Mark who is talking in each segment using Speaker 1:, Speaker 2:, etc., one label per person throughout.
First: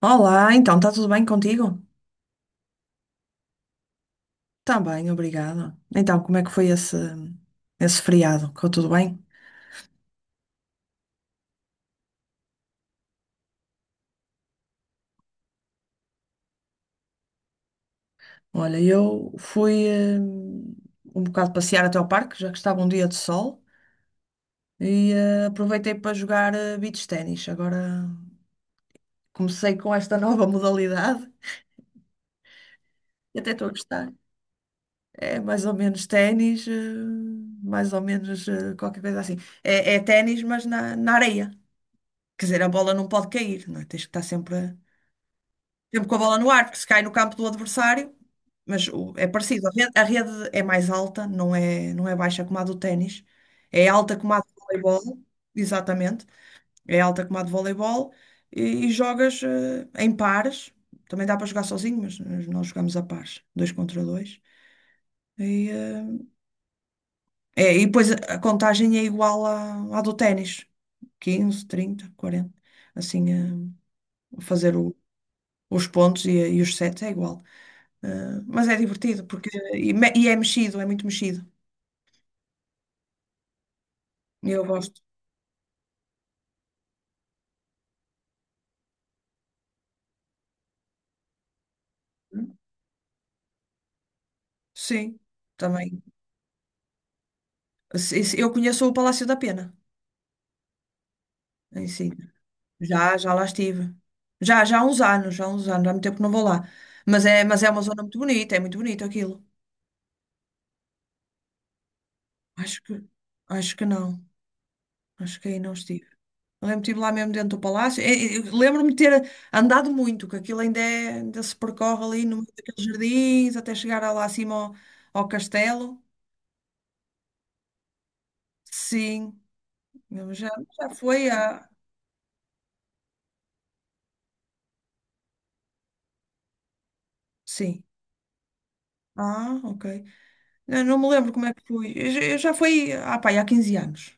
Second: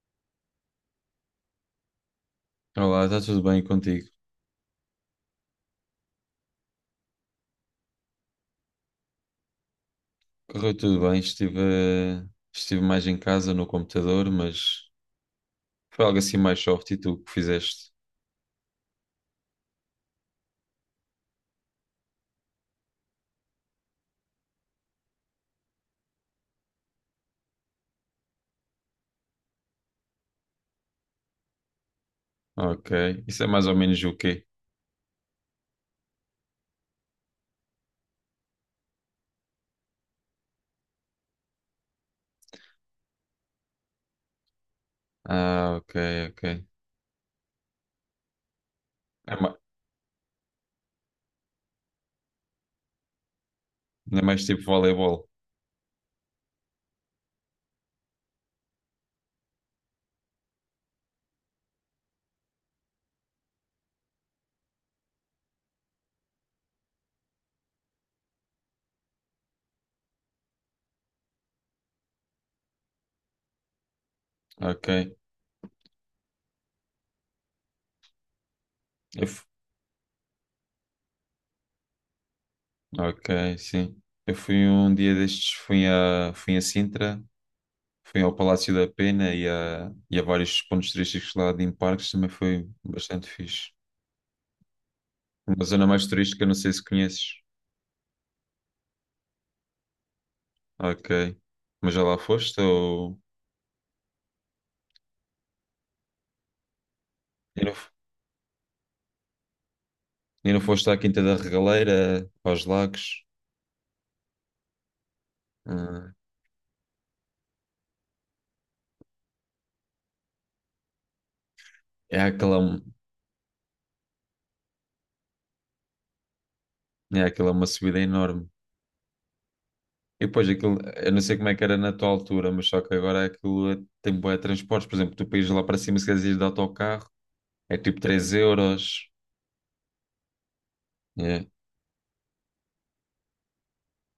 Speaker 1: Olá, então, está tudo bem contigo?
Speaker 2: Olá, está tudo bem contigo?
Speaker 1: Está bem, obrigada. Então, como é que foi esse feriado? Ficou tudo bem?
Speaker 2: Correu tudo bem, estive, estive mais em casa no computador, mas foi algo assim mais soft e tu que fizeste.
Speaker 1: Olha, eu fui um bocado passear até ao parque, já que estava um dia de sol, e aproveitei para jogar beach ténis. Agora comecei com esta nova modalidade
Speaker 2: Ok,
Speaker 1: e
Speaker 2: isso é
Speaker 1: até
Speaker 2: mais
Speaker 1: estou a
Speaker 2: ou menos
Speaker 1: gostar.
Speaker 2: o quê?
Speaker 1: É mais ou menos ténis, mais ou menos qualquer coisa assim. É ténis, mas na areia. Quer dizer, a bola não pode cair, não é? Tens que estar sempre.
Speaker 2: Ah, ok,
Speaker 1: Sempre com a bola
Speaker 2: ok.
Speaker 1: no ar, porque se cai no campo do adversário, mas é
Speaker 2: É mais,
Speaker 1: parecido. A rede é mais alta, não é baixa como a do ténis. É alta
Speaker 2: é
Speaker 1: como a
Speaker 2: mais
Speaker 1: do
Speaker 2: tipo
Speaker 1: voleibol,
Speaker 2: voleibol.
Speaker 1: exatamente. É alta como a do voleibol e, e jogas em pares. Também dá para jogar sozinho, mas nós jogamos a pares, dois contra dois. E, eh, e depois a contagem é igual à do ténis, 15, 30, 40. Assim, fazer
Speaker 2: Ok,
Speaker 1: os pontos e os sets é igual. Ah, mas é divertido,
Speaker 2: eu, fu-
Speaker 1: porque é mexido, é muito mexido.
Speaker 2: ok, sim. Eu
Speaker 1: E eu
Speaker 2: fui um
Speaker 1: gosto.
Speaker 2: dia destes, fui a Sintra, fui ao Palácio da Pena e a vários pontos turísticos lá de em parques, também foi bastante fixe.
Speaker 1: Sim,
Speaker 2: Uma zona
Speaker 1: também.
Speaker 2: mais turística, não sei se conheces.
Speaker 1: Eu conheço o Palácio da Pena,
Speaker 2: Ok.
Speaker 1: em
Speaker 2: Mas já
Speaker 1: si.
Speaker 2: lá foste
Speaker 1: Já,
Speaker 2: ou...
Speaker 1: já lá estive. Já, já há uns anos, já há uns anos, há muito tempo que não vou lá. Mas é, mas
Speaker 2: E
Speaker 1: é
Speaker 2: não,
Speaker 1: uma
Speaker 2: f-
Speaker 1: zona muito bonita, é muito bonito aquilo.
Speaker 2: e não foste à Quinta da Regaleira, aos
Speaker 1: Acho que,
Speaker 2: lagos?
Speaker 1: acho que não. Acho que aí não estive.
Speaker 2: Ah,
Speaker 1: Eu lembro-me estive lá mesmo dentro do palácio. Lembro-me de ter andado muito, que aquilo ainda, ainda se percorre
Speaker 2: é
Speaker 1: ali no meio
Speaker 2: aquela,
Speaker 1: daqueles jardins, até chegar lá acima ao castelo.
Speaker 2: é aquela uma subida enorme.
Speaker 1: Sim,
Speaker 2: E
Speaker 1: eu já,
Speaker 2: depois aquilo,
Speaker 1: já
Speaker 2: eu não
Speaker 1: foi
Speaker 2: sei como é que
Speaker 1: há.
Speaker 2: era na tua altura, mas só que agora tem bué de transportes. Por exemplo, tu para ires lá para cima, se quiseres ir de autocarro, é
Speaker 1: Sim.
Speaker 2: tipo 3 euros.
Speaker 1: Ah, ok. Eu não me lembro como
Speaker 2: É.
Speaker 1: é que fui. Eu já fui pá, há 15 anos.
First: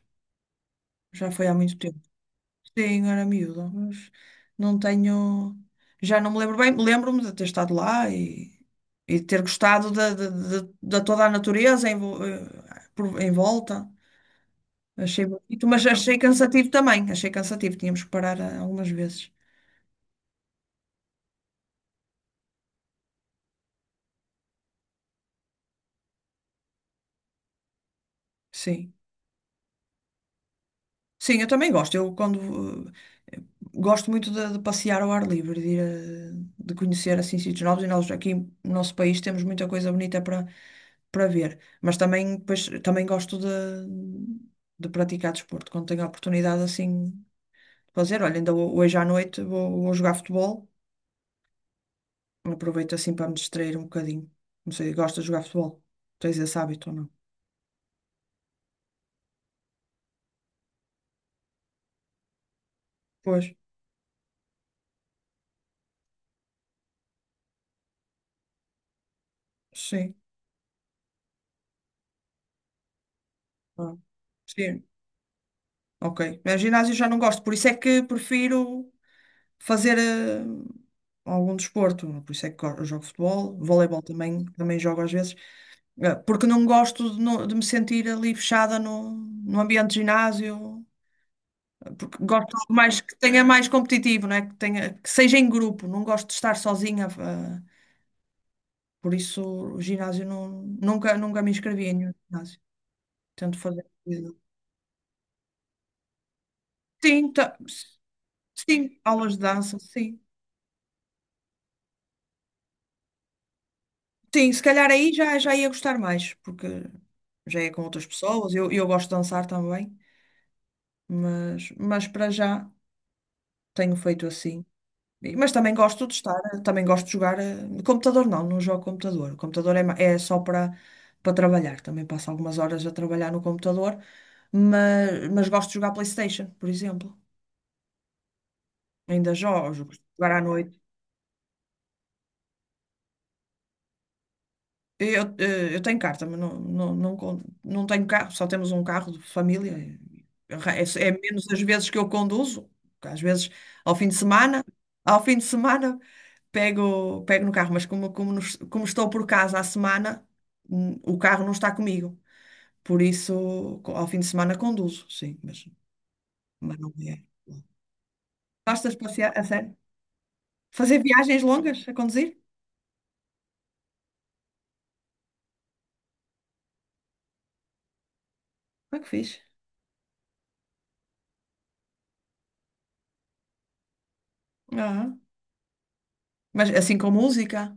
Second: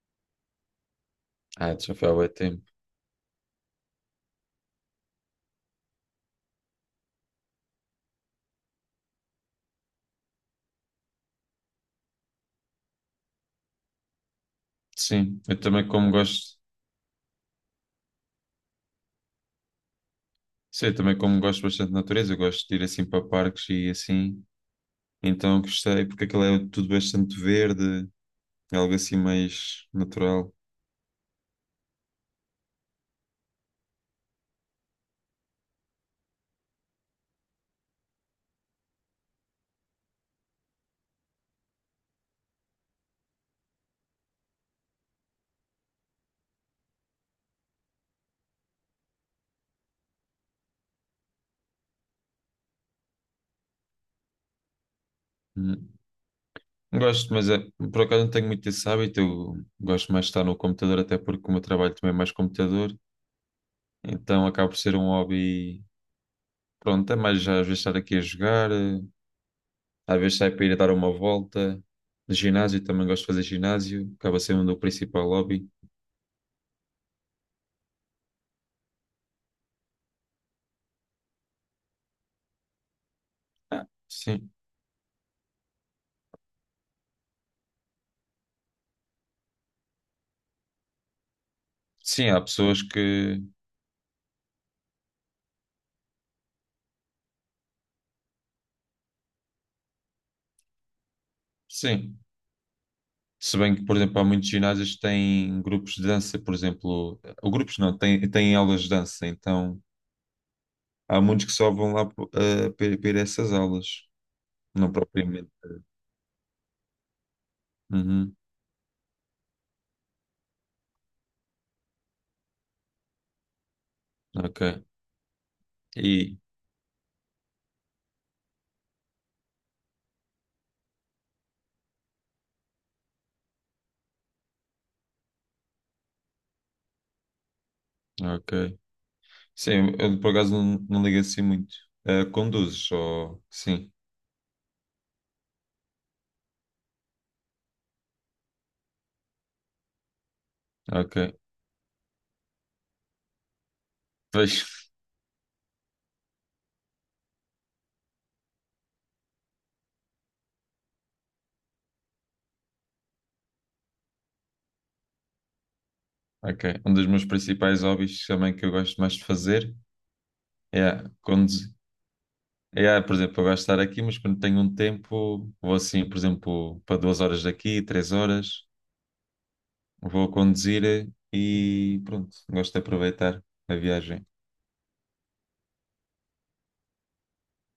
Speaker 1: Já foi há
Speaker 2: Ah,
Speaker 1: muito
Speaker 2: já
Speaker 1: tempo.
Speaker 2: foi há bué tempo.
Speaker 1: Sim, era miúda, mas não tenho. Já não me lembro bem. Lembro-me de ter estado lá e de ter gostado da toda a natureza em volta. Achei
Speaker 2: Sim, eu
Speaker 1: bonito, mas
Speaker 2: também como
Speaker 1: achei
Speaker 2: gosto,
Speaker 1: cansativo também. Achei cansativo. Tínhamos que parar algumas vezes.
Speaker 2: sim, eu também como gosto bastante de natureza, eu gosto de ir assim para parques e assim, então gostei, porque aquilo é tudo bastante verde, é
Speaker 1: Sim.
Speaker 2: algo assim mais natural.
Speaker 1: Sim, eu também gosto. Eh, Gosto muito de passear ao ar livre, de conhecer assim sítios novos e nós aqui no nosso país temos muita coisa bonita para ver. Mas também depois, também gosto de praticar desporto quando tenho a oportunidade assim de fazer. Olha, ainda hoje à noite vou, jogar futebol. Aproveito assim para me distrair um bocadinho. Não sei, gosto de jogar futebol.
Speaker 2: Hum.
Speaker 1: Tens esse hábito ou não?
Speaker 2: Gosto, mas é, por acaso não tenho muito esse hábito. Eu gosto mais de estar no computador, até porque o meu trabalho também é mais computador.
Speaker 1: Pois,
Speaker 2: Então acaba por ser um hobby. Pronto, é mais já às vezes estar aqui a jogar,
Speaker 1: sim.
Speaker 2: às vezes sair para ir a dar uma volta. No ginásio, também gosto de fazer
Speaker 1: Ah,
Speaker 2: ginásio. Acaba sendo o meu
Speaker 1: Sim,
Speaker 2: principal hobby.
Speaker 1: ok. Mas ginásio já não gosto, por isso é que prefiro fazer algum desporto. Por isso é que eu jogo futebol,
Speaker 2: Ah,
Speaker 1: voleibol também,
Speaker 2: sim.
Speaker 1: também jogo às vezes, porque não gosto de, de me sentir ali fechada no ambiente de ginásio, porque
Speaker 2: Sim, há
Speaker 1: gosto de algo
Speaker 2: pessoas
Speaker 1: mais que
Speaker 2: que.
Speaker 1: tenha mais competitivo, não é? Que tenha, que seja em grupo, não gosto de estar sozinha. Por isso o ginásio não, nunca me inscrevi em nenhum
Speaker 2: Sim.
Speaker 1: ginásio. Tento
Speaker 2: Se bem
Speaker 1: fazer.
Speaker 2: que, por exemplo, há muitos ginásios que têm grupos de dança, por exemplo,
Speaker 1: Sim,
Speaker 2: ou
Speaker 1: ta-
Speaker 2: grupos não, têm aulas de
Speaker 1: sim,
Speaker 2: dança,
Speaker 1: aulas de dança,
Speaker 2: então.
Speaker 1: sim.
Speaker 2: Há muitos que só vão lá para essas aulas,
Speaker 1: Sim, se calhar
Speaker 2: não
Speaker 1: aí já,
Speaker 2: propriamente.
Speaker 1: já ia gostar mais, porque já é com outras
Speaker 2: Uhum,
Speaker 1: pessoas. Eu gosto de dançar também, mas para já tenho feito
Speaker 2: ok.
Speaker 1: assim. Mas também gosto de estar,
Speaker 2: E,
Speaker 1: também gosto de jogar. No computador não, jogo computador. O computador é só para trabalhar. Também passo algumas horas a trabalhar no computador, mas gosto de jogar PlayStation, por exemplo.
Speaker 2: ok.
Speaker 1: Ainda jogo
Speaker 2: Sim, eu
Speaker 1: jogar
Speaker 2: por
Speaker 1: à
Speaker 2: acaso
Speaker 1: noite.
Speaker 2: não ligo assim muito. Eh, conduzes só. Sim,
Speaker 1: Eu tenho carta, mas não tenho carro, só temos um carro de família. É
Speaker 2: ok.
Speaker 1: menos as vezes que eu conduzo, porque às vezes ao fim de semana,
Speaker 2: Vejo.
Speaker 1: ao fim de semana pego, no carro, mas como estou por casa à semana, o carro não está comigo. Por isso, ao fim de semana conduzo, sim, mas
Speaker 2: Ok.
Speaker 1: não
Speaker 2: Um dos
Speaker 1: é.
Speaker 2: meus principais hobbies também que eu
Speaker 1: Gostas
Speaker 2: gosto
Speaker 1: de
Speaker 2: mais de
Speaker 1: passear, a
Speaker 2: fazer
Speaker 1: sério? Fazer
Speaker 2: é
Speaker 1: viagens
Speaker 2: conduzir.
Speaker 1: longas a conduzir?
Speaker 2: É, por exemplo, eu gosto de estar aqui, mas quando tenho um tempo, vou assim, por exemplo, para duas horas daqui, três horas,
Speaker 1: Ah, que fixe.
Speaker 2: vou conduzir e pronto, gosto de aproveitar a viagem.
Speaker 1: Ah, mas assim com música?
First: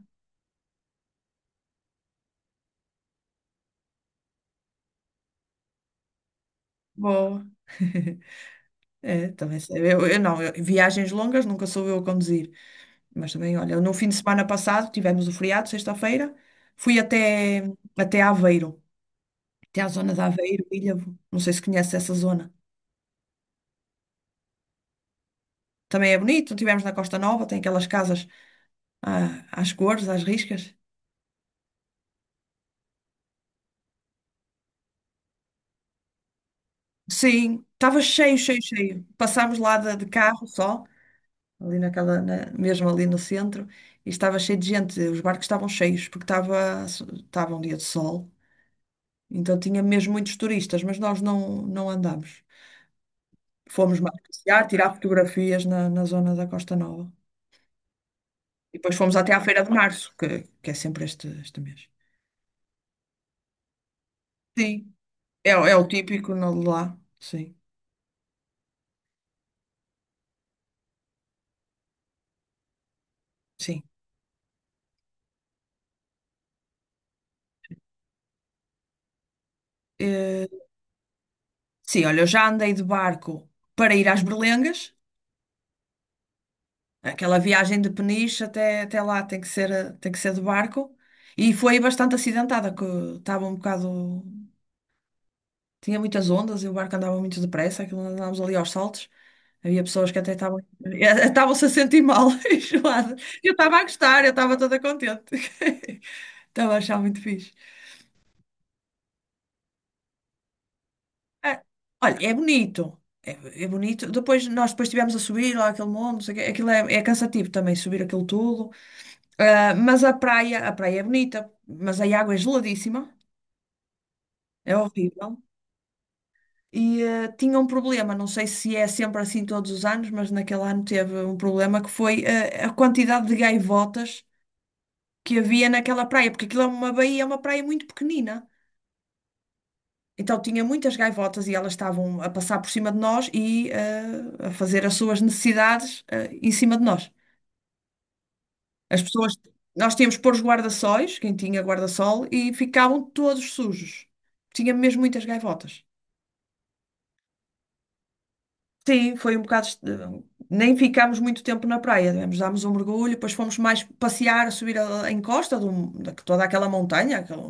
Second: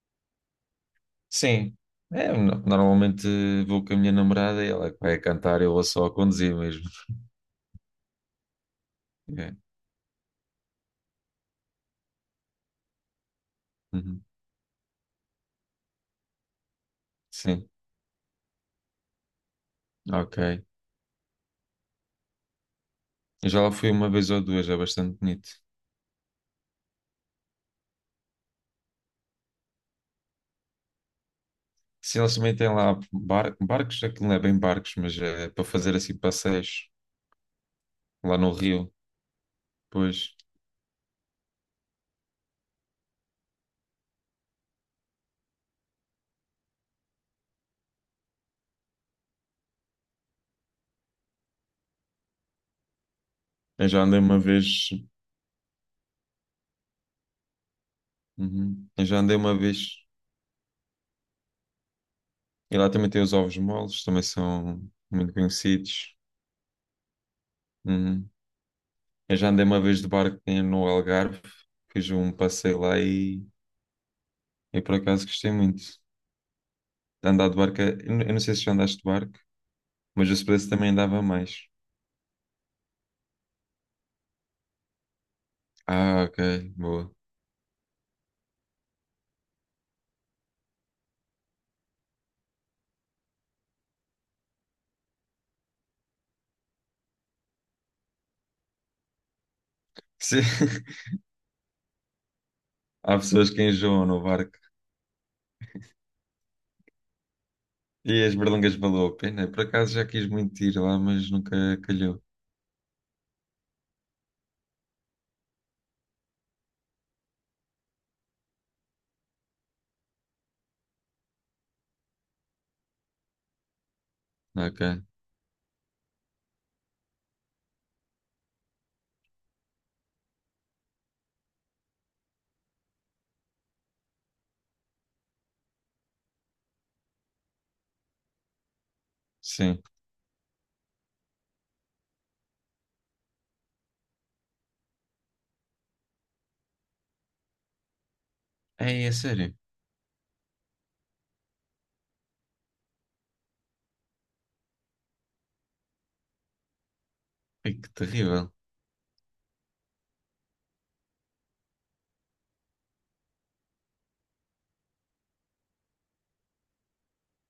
Speaker 2: Sim. É, normalmente vou com a minha namorada e ela é que vai a cantar, eu vou só a conduzir mesmo.
Speaker 1: Boa. É,
Speaker 2: É.
Speaker 1: também sei. Eu não, eu- Viagens longas nunca sou eu a conduzir. Mas também, olha, no fim de
Speaker 2: Uhum.
Speaker 1: semana passado tivemos o feriado, sexta-feira, fui
Speaker 2: Sim,
Speaker 1: até Aveiro, até à zona de
Speaker 2: ok.
Speaker 1: Aveiro, Ilhavo. Não sei se conhece essa zona.
Speaker 2: Eu já lá fui uma vez ou duas, é bastante bonito.
Speaker 1: Também é bonito, tivemos na Costa Nova, tem aquelas casas às cores, às riscas.
Speaker 2: Sim, eles também têm lá barcos, aquilo não é bem barcos, mas é para fazer assim passeios
Speaker 1: Sim, estava
Speaker 2: lá
Speaker 1: cheio,
Speaker 2: no
Speaker 1: cheio,
Speaker 2: rio.
Speaker 1: cheio. Passámos lá de
Speaker 2: Pois,
Speaker 1: carro só, ali mesmo ali no centro, e estava cheio de gente. Os barcos estavam cheios, porque estava um dia de sol. Então tinha mesmo muitos turistas, mas nós não andámos.
Speaker 2: eu
Speaker 1: Fomos
Speaker 2: já
Speaker 1: mais
Speaker 2: andei uma
Speaker 1: passear,
Speaker 2: vez,
Speaker 1: tirar fotografias na zona da Costa Nova. E
Speaker 2: uhum.
Speaker 1: depois
Speaker 2: Eu
Speaker 1: fomos
Speaker 2: já
Speaker 1: até
Speaker 2: andei
Speaker 1: à
Speaker 2: uma
Speaker 1: Feira de
Speaker 2: vez.
Speaker 1: Março, que é sempre este mês.
Speaker 2: E lá também tem os ovos moles, também são
Speaker 1: Sim,
Speaker 2: muito
Speaker 1: é o
Speaker 2: conhecidos.
Speaker 1: típico de lá. Sim,
Speaker 2: Uhum. Eu já andei uma vez de barco no Algarve, fiz um passeio lá.
Speaker 1: sim.
Speaker 2: Eu por acaso gostei muito de andar de barco. Eu não sei se já andaste de barco, mas o
Speaker 1: Eh,
Speaker 2: se também andava mais.
Speaker 1: sim, olha, eu já andei de barco para ir às Berlengas.
Speaker 2: Ah, ok, boa.
Speaker 1: Aquela viagem de Peniche até lá tem que ser, de barco. E foi bastante acidentada, que estava um bocado. Tinha muitas ondas e o barco andava muito depressa, aquilo andávamos ali aos saltos. Havia pessoas que até
Speaker 2: Sim.
Speaker 1: estavam estavam-se a sentir mal,
Speaker 2: Há
Speaker 1: enjoadas.
Speaker 2: pessoas
Speaker 1: Eu
Speaker 2: que
Speaker 1: estava a
Speaker 2: enjoam no
Speaker 1: gostar, eu estava
Speaker 2: barco.
Speaker 1: toda contente. Estava a achar muito fixe.
Speaker 2: E as berlangas valeu a pena. Por acaso já quis muito ir lá, mas
Speaker 1: Ah,
Speaker 2: nunca calhou.
Speaker 1: olha, é bonito. É bonito. Depois estivemos a subir lá aquele monte, não sei o quê. Aquilo é cansativo também subir aquilo tudo. Ah, mas a praia é bonita, mas a água é geladíssima. É
Speaker 2: Ok,
Speaker 1: horrível. E tinha um problema, não sei se é sempre assim todos os anos, mas naquele ano teve um problema que foi a quantidade de gaivotas que havia naquela praia, porque aquilo é uma baía, é uma praia muito pequenina.
Speaker 2: sim.
Speaker 1: Então tinha muitas gaivotas e elas estavam a passar por cima de nós e a fazer as suas necessidades em cima de nós. As
Speaker 2: Ei, é
Speaker 1: pessoas,
Speaker 2: sério.
Speaker 1: nós tínhamos que pôr os guarda-sóis, quem tinha guarda-sol, e ficavam todos sujos. Tinha mesmo muitas gaivotas.
Speaker 2: Ei, que terrível.
Speaker 1: Sim, foi um bocado. Nem ficámos muito tempo na praia. Dámos um mergulho, depois fomos mais passear, a subir a encosta de toda aquela montanha, aquela,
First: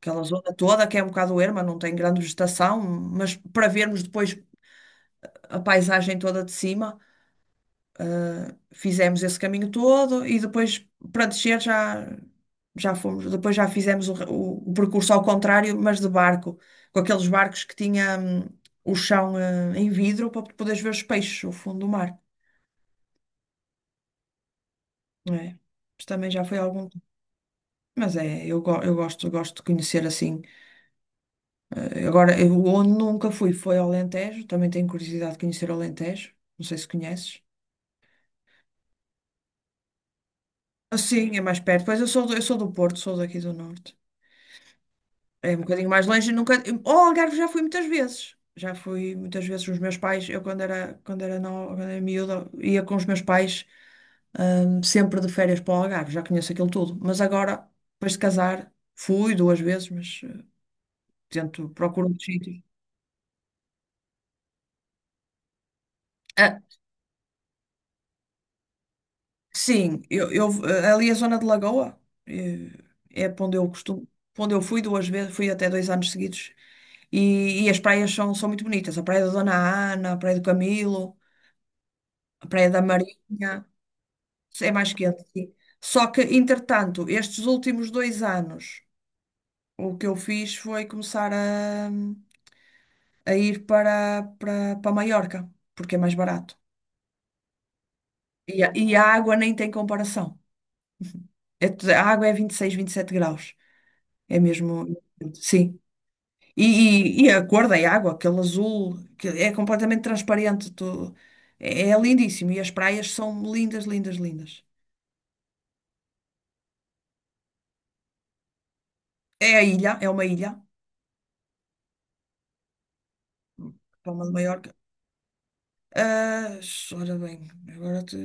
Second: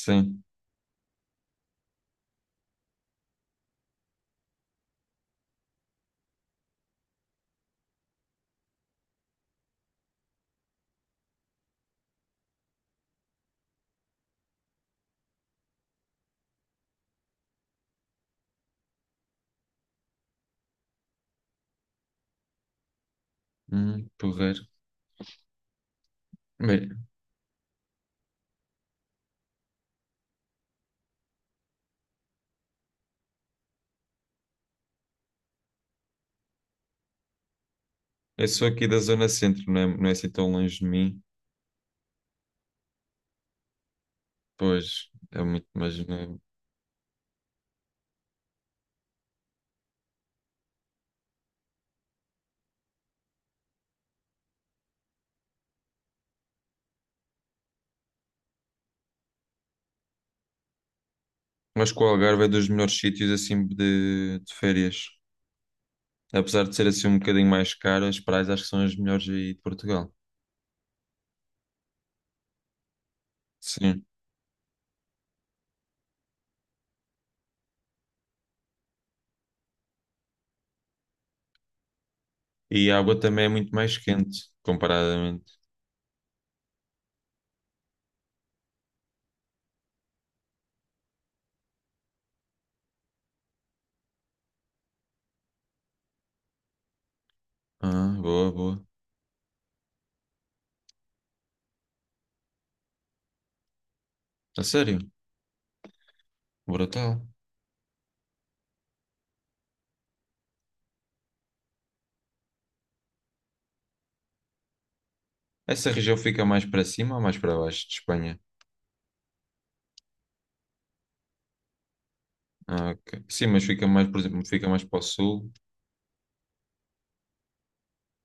Speaker 1: aquela zona toda que é um bocado erma, não tem grande vegetação, mas para vermos depois a paisagem toda de cima, fizemos esse caminho todo e depois para descer já fomos. Depois já fizemos o percurso ao contrário, mas de barco, com aqueles barcos que tinha, o chão, em vidro para poderes ver os peixes, o fundo do mar.
Speaker 2: Porreiro.
Speaker 1: É. Mas também já foi algum.
Speaker 2: Bem,
Speaker 1: Eu gosto de conhecer assim. Agora, eu, onde nunca fui foi ao Alentejo, também tenho curiosidade de conhecer o Alentejo. Não sei se conheces.
Speaker 2: eu sou aqui da zona centro, não é, não é assim tão longe de mim.
Speaker 1: Assim, é mais perto. Pois eu sou do Porto, sou daqui do Norte.
Speaker 2: Pois, é
Speaker 1: É um
Speaker 2: muito,
Speaker 1: bocadinho
Speaker 2: mas
Speaker 1: mais
Speaker 2: não
Speaker 1: longe,
Speaker 2: é.
Speaker 1: nunca. Ao Algarve já fui muitas vezes. Já fui muitas vezes com os meus pais. Eu quando era, no, quando era miúda, ia com os meus pais, sempre de férias para o Algarve, já conheço aquilo tudo. Mas agora, depois de casar, fui duas vezes, mas. Tento,
Speaker 2: Mas que
Speaker 1: procuro
Speaker 2: o
Speaker 1: um
Speaker 2: Algarve é
Speaker 1: sítios.
Speaker 2: dos melhores sítios assim de férias.
Speaker 1: Ah,
Speaker 2: Apesar de ser assim um bocadinho mais caro, as praias acho que são as melhores aí de
Speaker 1: sim,
Speaker 2: Portugal.
Speaker 1: ali a zona de Lagoa eh, é para onde eu
Speaker 2: Sim.
Speaker 1: costumo, para onde eu fui duas vezes, fui até dois anos seguidos. E as praias são muito bonitas. A Praia da Dona Ana, a Praia do Camilo, a Praia da
Speaker 2: E a água também é
Speaker 1: Marinha.
Speaker 2: muito mais quente,
Speaker 1: É mais quente,
Speaker 2: comparadamente.
Speaker 1: sim. Só que, entretanto, estes últimos dois anos, o que eu fiz foi começar a ir para Maiorca, porque é mais barato.
Speaker 2: Ah, boa,
Speaker 1: E
Speaker 2: boa.
Speaker 1: a água nem tem comparação. É a água é 26, sete graus. É
Speaker 2: A
Speaker 1: mesmo.
Speaker 2: sério?
Speaker 1: Sim.
Speaker 2: Brutal.
Speaker 1: E a cor da água, aquele azul, que é completamente transparente. É lindíssimo. E as praias são lindas, lindas, lindas.
Speaker 2: Essa região fica mais para cima ou mais para baixo de Espanha?
Speaker 1: É a ilha, é uma ilha.
Speaker 2: Ah, ok. Sim, mas fica mais, por
Speaker 1: Palma de
Speaker 2: exemplo, fica
Speaker 1: Maiorca.
Speaker 2: mais para o sul.
Speaker 1: Ah, ora bem, agora te...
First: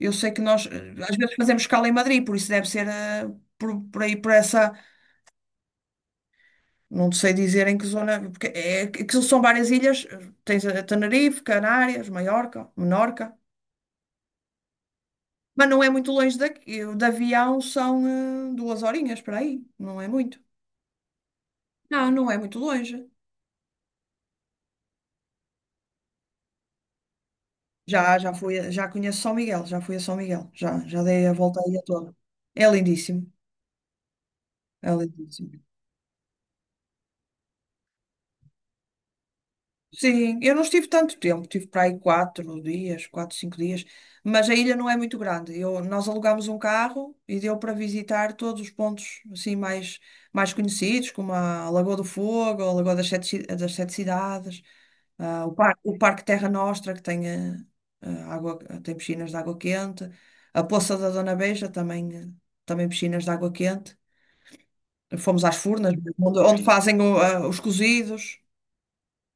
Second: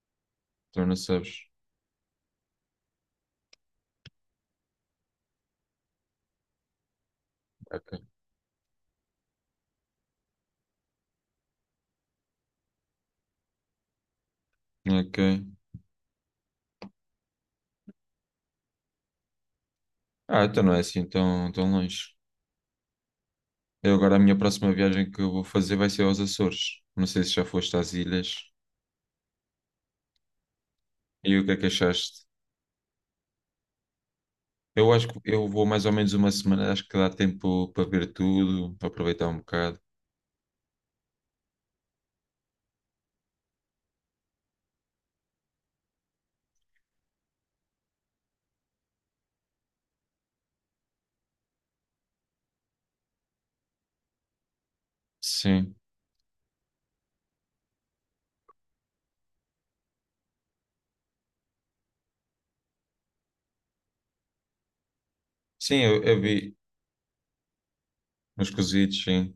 Speaker 1: Eu sei que nós
Speaker 2: Tu não
Speaker 1: às vezes
Speaker 2: sabes.
Speaker 1: fazemos escala em Madrid, por isso deve ser por aí, por essa. Não sei dizer em que
Speaker 2: Ok.
Speaker 1: zona, porque é, aquilo são várias ilhas. Tens a Tenerife, Canárias, Maiorca, Menorca.
Speaker 2: Ok.
Speaker 1: Mas não é muito longe daqui. De avião são 2 horinhas para aí. Não é muito.
Speaker 2: Ah, então não é assim tão, tão
Speaker 1: Não,
Speaker 2: longe.
Speaker 1: não é muito longe.
Speaker 2: Eu agora a minha próxima viagem que eu vou fazer vai ser aos Açores. Não sei se já foste às
Speaker 1: Já
Speaker 2: ilhas.
Speaker 1: fui, já conheço São Miguel, já fui a São Miguel, já dei a
Speaker 2: E o que é
Speaker 1: volta
Speaker 2: que
Speaker 1: aí a toda.
Speaker 2: achaste?
Speaker 1: É lindíssimo, é
Speaker 2: Eu acho que eu
Speaker 1: lindíssimo.
Speaker 2: vou mais ou menos uma semana, acho que dá tempo para ver tudo, para aproveitar um bocado.
Speaker 1: Sim, eu não estive tanto tempo, tive para aí quatro dias, quatro, cinco dias, mas a ilha não é muito grande. Nós alugámos um carro e deu para visitar todos os pontos assim mais conhecidos, como a Lagoa do Fogo, a Lagoa das Sete Cidades. Ah,
Speaker 2: Sim,
Speaker 1: o Parque Terra Nostra, que tem, água, tem piscinas de água quente. A Poça da Dona Beija também, também piscinas de água quente. Fomos às
Speaker 2: sim,
Speaker 1: Furnas,
Speaker 2: eu vi
Speaker 1: onde fazem os cozidos.
Speaker 2: uns cozidos, sim.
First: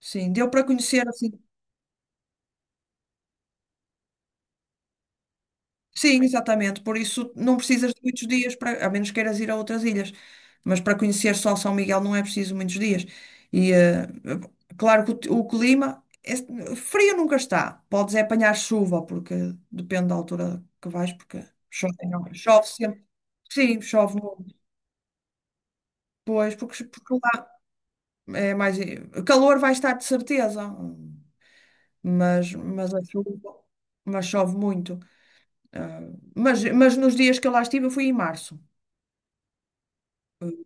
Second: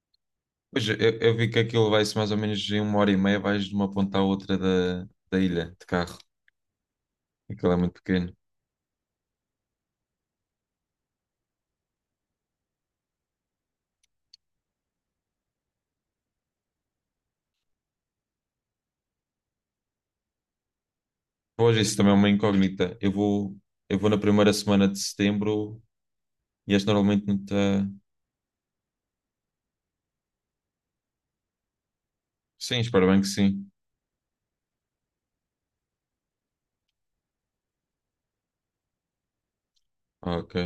Speaker 1: Sim, deu para
Speaker 2: Mas
Speaker 1: conhecer assim.
Speaker 2: eu vi que aquilo vai-se mais ou menos em uma hora e meia, vais de uma ponta à outra da ilha, de carro.
Speaker 1: Sim, exatamente. Por isso não
Speaker 2: Aquilo é
Speaker 1: precisas
Speaker 2: muito
Speaker 1: de muitos
Speaker 2: pequeno.
Speaker 1: dias, para, a menos queiras ir a outras ilhas. Mas para conhecer só São Miguel não é preciso muitos dias. E eh, claro que o clima é, frio nunca está. Podes é apanhar chuva, porque depende da altura que vais, porque
Speaker 2: Pois,
Speaker 1: chove,
Speaker 2: isso também é uma
Speaker 1: não- chove
Speaker 2: incógnita.
Speaker 1: sempre. Sim,
Speaker 2: Eu vou
Speaker 1: chove
Speaker 2: na
Speaker 1: muito.
Speaker 2: primeira semana de setembro
Speaker 1: Pois,
Speaker 2: e este
Speaker 1: porque
Speaker 2: normalmente não
Speaker 1: lá
Speaker 2: está...
Speaker 1: é mais. Eh, Calor vai estar de certeza,
Speaker 2: Sim,
Speaker 1: mas a
Speaker 2: espero bem que
Speaker 1: chuva,
Speaker 2: sim.
Speaker 1: mas chove muito. Ah, mas nos dias que eu lá estive, eu fui em março.
Speaker 2: Ok.
Speaker 1: Eh,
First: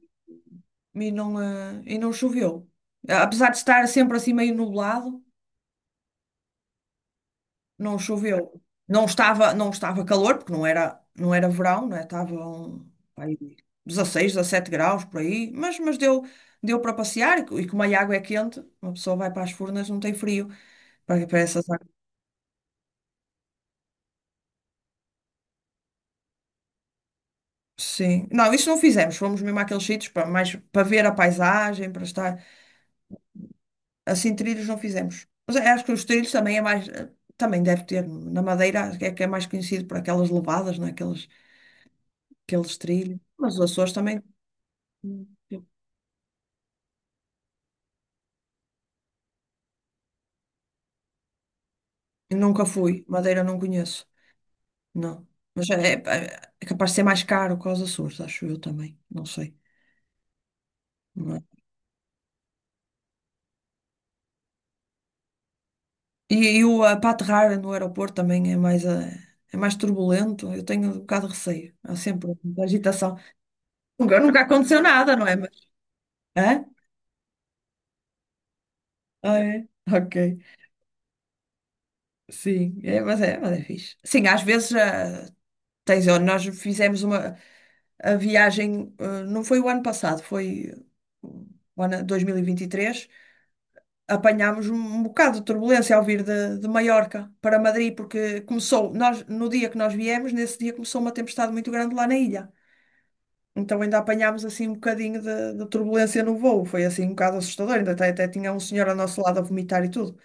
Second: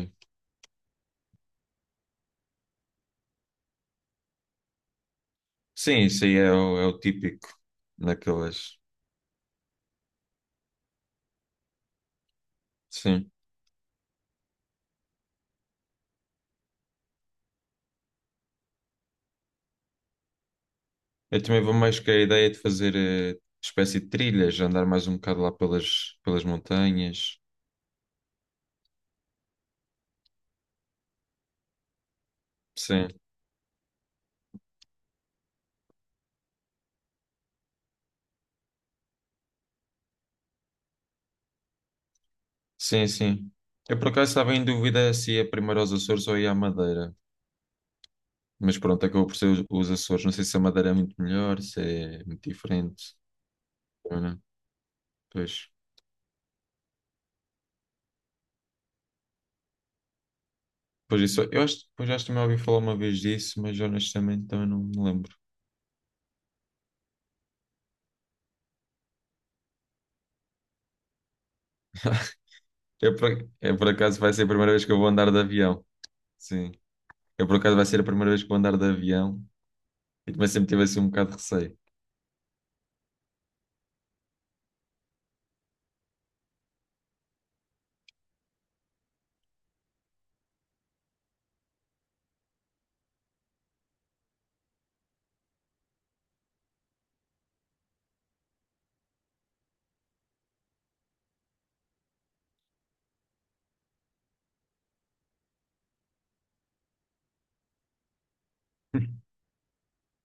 Speaker 1: e não choveu. Apesar de estar sempre assim meio nublado,
Speaker 2: Sim, isso aí é é o típico
Speaker 1: não choveu.
Speaker 2: naquelas...
Speaker 1: Não estava calor, porque não era verão, né? Estava um, pá,
Speaker 2: Sim.
Speaker 1: aí 16, 17 graus por aí, deu para passear e como a água é quente, uma pessoa vai para as furnas, não tem frio. Para
Speaker 2: Eu também
Speaker 1: essas
Speaker 2: vou
Speaker 1: águas.
Speaker 2: mais com a ideia de fazer espécie de trilhas, andar mais um bocado lá pelas montanhas.
Speaker 1: Sim. Não, isso não fizemos. Fomos mesmo àqueles sítios para mais para ver a paisagem, para estar.
Speaker 2: Sim,
Speaker 1: Assim, trilhos não fizemos. Mas eu acho que os trilhos também é mais. Eh, Também deve ter. Na Madeira acho que é mais conhecido por aquelas levadas, né? Aqueles, aqueles trilhos.
Speaker 2: sim.
Speaker 1: Mas os Açores
Speaker 2: Eu por
Speaker 1: também.
Speaker 2: acaso estava em dúvida
Speaker 1: Hum.
Speaker 2: se ia primeiro aos Açores ou ia à Madeira. Mas pronto, acabou por ser os Açores. Não sei se a Madeira é muito melhor, se é
Speaker 1: Eu
Speaker 2: muito
Speaker 1: nunca fui.
Speaker 2: diferente,
Speaker 1: Madeira não conheço.
Speaker 2: ou não.
Speaker 1: Não.
Speaker 2: Pois,
Speaker 1: Mas é, é capaz de ser mais caro que os Açores, acho eu também. Não sei.
Speaker 2: pois
Speaker 1: Não é?
Speaker 2: isso, eu acho, pois acho que também ouvi falar uma vez disso, mas honestamente também não me lembro.
Speaker 1: Para aterrar no aeroporto também é mais, eh, é mais turbulento. Eu tenho um bocado de receio. Há sempre muita
Speaker 2: Eu
Speaker 1: agitação.
Speaker 2: por, é por acaso vai
Speaker 1: Nunca
Speaker 2: ser a primeira
Speaker 1: aconteceu
Speaker 2: vez que eu vou
Speaker 1: nada, não
Speaker 2: andar
Speaker 1: é?
Speaker 2: de
Speaker 1: Mas,
Speaker 2: avião.
Speaker 1: hã?
Speaker 2: Sim. Eu por acaso vai ser a primeira vez que vou andar de
Speaker 1: Ah,
Speaker 2: avião.
Speaker 1: é? Ok.
Speaker 2: E também sempre tive assim um bocado de receio.
Speaker 1: Sim, é, mas é fixe. Sim, às vezes tens, ó, nós fizemos uma a viagem, ah, não foi o ano passado, foi uh, o ano 2023, apanhámos um, um bocado de turbulência ao vir de Maiorca para Madrid, porque começou, nós, no dia que nós viemos, nesse dia começou uma tempestade muito grande lá na ilha. Então ainda apanhámos assim um bocadinho de turbulência no voo, foi assim um bocado assustador, ainda até tinha um senhor ao nosso lado a vomitar e tudo.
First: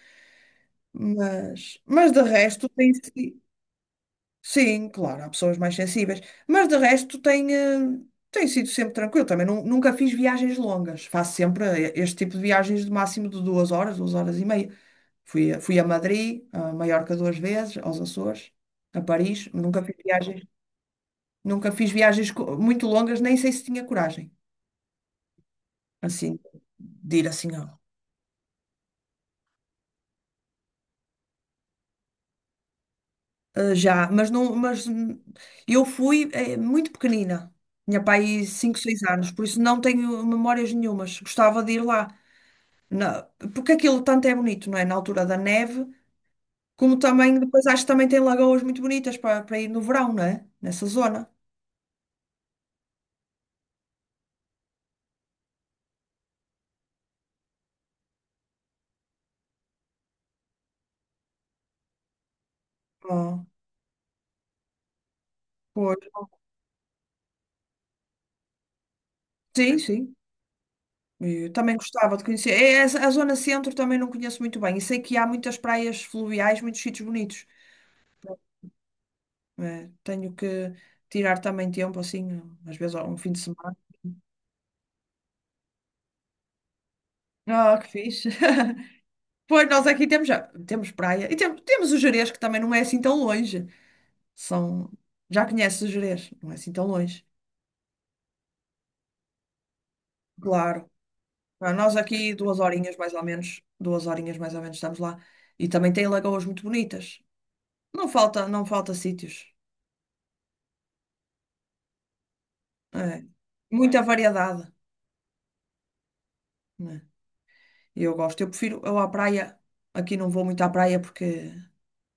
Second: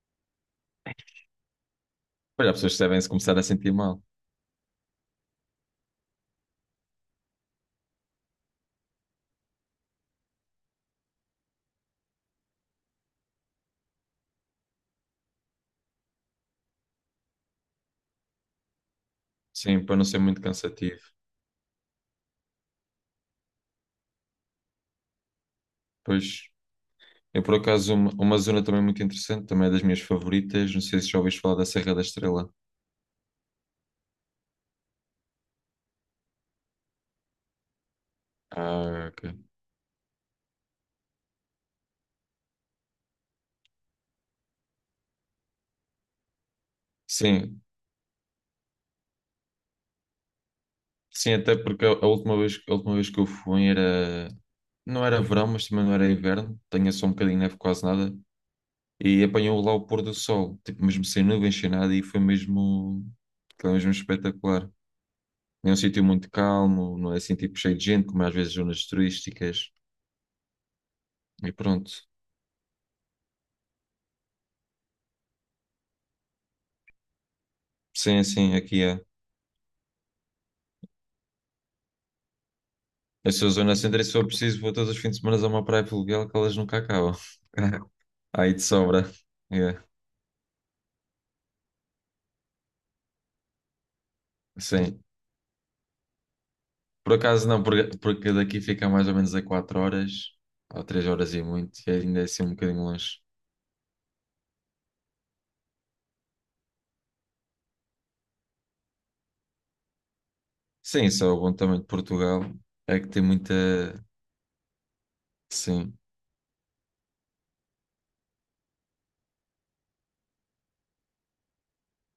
Speaker 1: Mas de
Speaker 2: Olha, as
Speaker 1: resto
Speaker 2: pessoas
Speaker 1: tem
Speaker 2: devem se começar
Speaker 1: sido.
Speaker 2: a sentir mal.
Speaker 1: Sim, claro, há pessoas mais sensíveis, mas de resto tem sido sempre tranquilo. Também nunca fiz viagens longas, faço sempre eh, este tipo de viagens de máximo de 2 horas, 2 horas e meia. Fui a Madrid, a Maiorca 2 vezes, aos Açores, a Paris. Nunca
Speaker 2: Sim,
Speaker 1: fiz
Speaker 2: para não ser muito
Speaker 1: viagens,
Speaker 2: cansativo.
Speaker 1: nunca fiz muito longas, nem sei se tinha coragem, assim,
Speaker 2: Pois,
Speaker 1: de ir
Speaker 2: eu
Speaker 1: assim.
Speaker 2: por
Speaker 1: Ó.
Speaker 2: acaso, uma zona também muito interessante, também é das minhas favoritas. Não sei se já ouviste falar da Serra da Estrela.
Speaker 1: Já, mas não, mas eu fui eh, muito pequenina. Tinha pai cinco seis
Speaker 2: Ah, ok.
Speaker 1: anos, por isso não tenho memórias nenhumas. Gostava de ir lá. na- porque aquilo tanto é bonito, não é? Na altura da neve, como também,
Speaker 2: Sim,
Speaker 1: depois acho que também tem lagoas muito bonitas para ir no verão, não é? Nessa zona.
Speaker 2: sim, até porque a última vez que eu fui era. Não era verão, mas também não era inverno. Tinha só um bocadinho de neve, quase nada. E apanhou lá o pôr do sol, tipo, mesmo sem nuvens, sem nada, e foi mesmo.
Speaker 1: Ah,
Speaker 2: Foi mesmo espetacular. É um
Speaker 1: pois.
Speaker 2: sítio muito calmo, não é assim, tipo, cheio de gente, como é às vezes zonas turísticas.
Speaker 1: Sim, sim. Eu
Speaker 2: E
Speaker 1: também
Speaker 2: pronto.
Speaker 1: gostava de conhecer. É, a zona centro também não conheço muito bem. E sei que há muitas praias fluviais, muitos sítios bonitos.
Speaker 2: Sim, aqui é.
Speaker 1: É, tenho que tirar também tempo, assim, às vezes um fim
Speaker 2: Eu
Speaker 1: de
Speaker 2: sou zona
Speaker 1: semana.
Speaker 2: centro e se for preciso, vou todos os fins de semana a uma praia fluvial que elas nunca acabam.
Speaker 1: Ah, que fixe.
Speaker 2: Aí de sobra.
Speaker 1: Pois
Speaker 2: É,
Speaker 1: nós aqui temos, já, temos praia e temos, temos o Gerês, que também não é assim tão longe. São...
Speaker 2: sim.
Speaker 1: Já conheces Jerez, não é assim tão
Speaker 2: Por
Speaker 1: longe.
Speaker 2: acaso não, porque, porque daqui fica mais ou menos a 4 horas, ou
Speaker 1: Claro.
Speaker 2: 3 horas e
Speaker 1: Ah,
Speaker 2: muito, e
Speaker 1: nós
Speaker 2: ainda é
Speaker 1: aqui
Speaker 2: assim um
Speaker 1: duas
Speaker 2: bocadinho
Speaker 1: horinhas mais
Speaker 2: longe.
Speaker 1: ou menos, duas horinhas mais ou menos estamos lá. E também tem lagoas muito bonitas. Não falta sítios.
Speaker 2: Sim, só o bom também de Portugal é que tem
Speaker 1: É.
Speaker 2: muita.
Speaker 1: Muita variedade,
Speaker 2: Sim.
Speaker 1: né? E eu gosto. Eu à praia, aqui não vou muito à praia porque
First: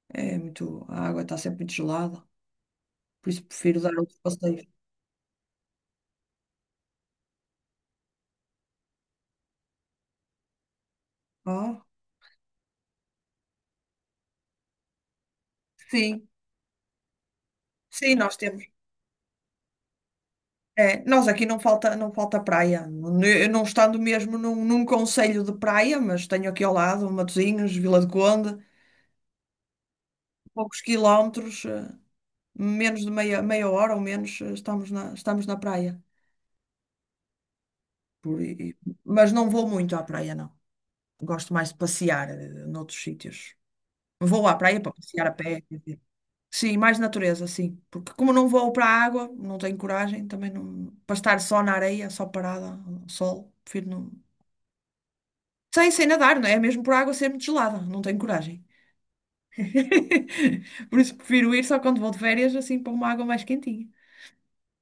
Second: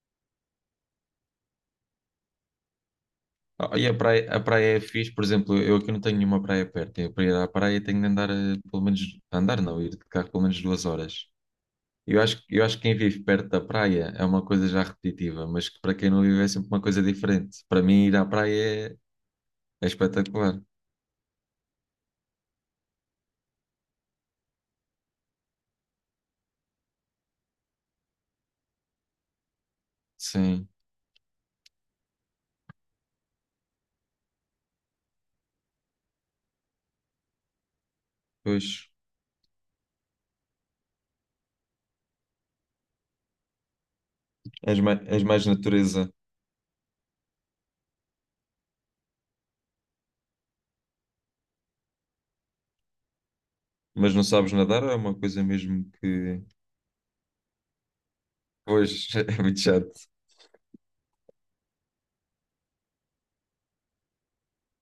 Speaker 1: é muito, a água está sempre muito gelada. Por isso
Speaker 2: Ah,
Speaker 1: prefiro
Speaker 2: e
Speaker 1: dar outros
Speaker 2: a
Speaker 1: passeios.
Speaker 2: praia é fixe, por exemplo, eu aqui não tenho nenhuma praia perto. Eu para ir à praia tenho de andar pelo menos. Andar não, ir de carro pelo menos duas horas.
Speaker 1: Ah,
Speaker 2: Eu acho que quem vive perto da praia é uma coisa já repetitiva, mas que para quem não
Speaker 1: sim,
Speaker 2: vive é sempre uma coisa diferente. Para mim,
Speaker 1: sim,
Speaker 2: ir à
Speaker 1: nós
Speaker 2: praia
Speaker 1: temos.
Speaker 2: é, é espetacular.
Speaker 1: É, nós aqui não falta praia. Eu não estando mesmo num concelho de praia, mas tenho aqui ao lado Matosinhos, Vila do Conde,
Speaker 2: Sim,
Speaker 1: poucos quilómetros, eh, menos de meia, meia hora ou menos, eh, estamos na praia. Por, e-
Speaker 2: pois.
Speaker 1: mas não vou muito à praia, não. Gosto mais de passear, eh, noutros sítios. Vou à praia para
Speaker 2: És
Speaker 1: passear a
Speaker 2: mais
Speaker 1: pé. Quer dizer.
Speaker 2: natureza,
Speaker 1: Sim, mais natureza, sim. Porque como não vou para a água, não tenho coragem, também não, para estar só na areia, só parada, ao sol, prefiro não.
Speaker 2: mas não sabes nadar é uma coisa mesmo
Speaker 1: Sei, sei nadar,
Speaker 2: que.
Speaker 1: não é? É mesmo por água ser muito gelada, não tenho coragem.
Speaker 2: Pois, é muito chato.
Speaker 1: Por isso prefiro ir só quando vou de férias, assim, para uma água mais quentinha.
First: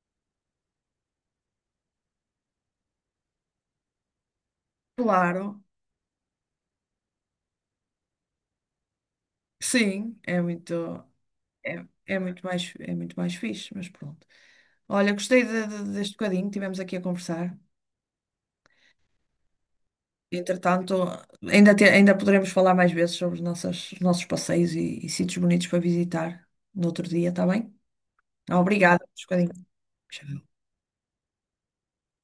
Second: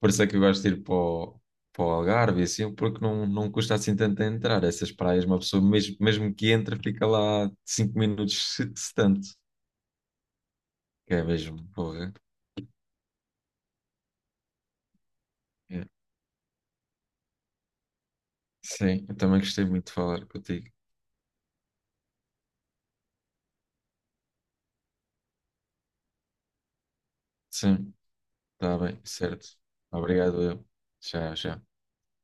Speaker 2: Por isso é que eu gosto de ir para o Algarve, e assim, porque não custa assim tanto a entrar. Essas praias, uma
Speaker 1: Claro,
Speaker 2: pessoa mesmo, mesmo que entra, fica lá cinco minutos, se tanto.
Speaker 1: sim, é muito,
Speaker 2: Que é mesmo,
Speaker 1: é,
Speaker 2: porra.
Speaker 1: é muito mais fixe, mas pronto. Olha, gostei
Speaker 2: É.
Speaker 1: deste bocadinho que tivemos aqui a conversar.
Speaker 2: Sim, eu também gostei muito de falar contigo.
Speaker 1: Entretanto, ainda poderemos falar mais vezes sobre os nossos passeios e sítios bonitos para visitar no outro dia, está bem?
Speaker 2: Sim. Está bem,
Speaker 1: Obrigada, por este
Speaker 2: certo.
Speaker 1: bocadinho.
Speaker 2: Obrigado, eu. Tchau, tchau.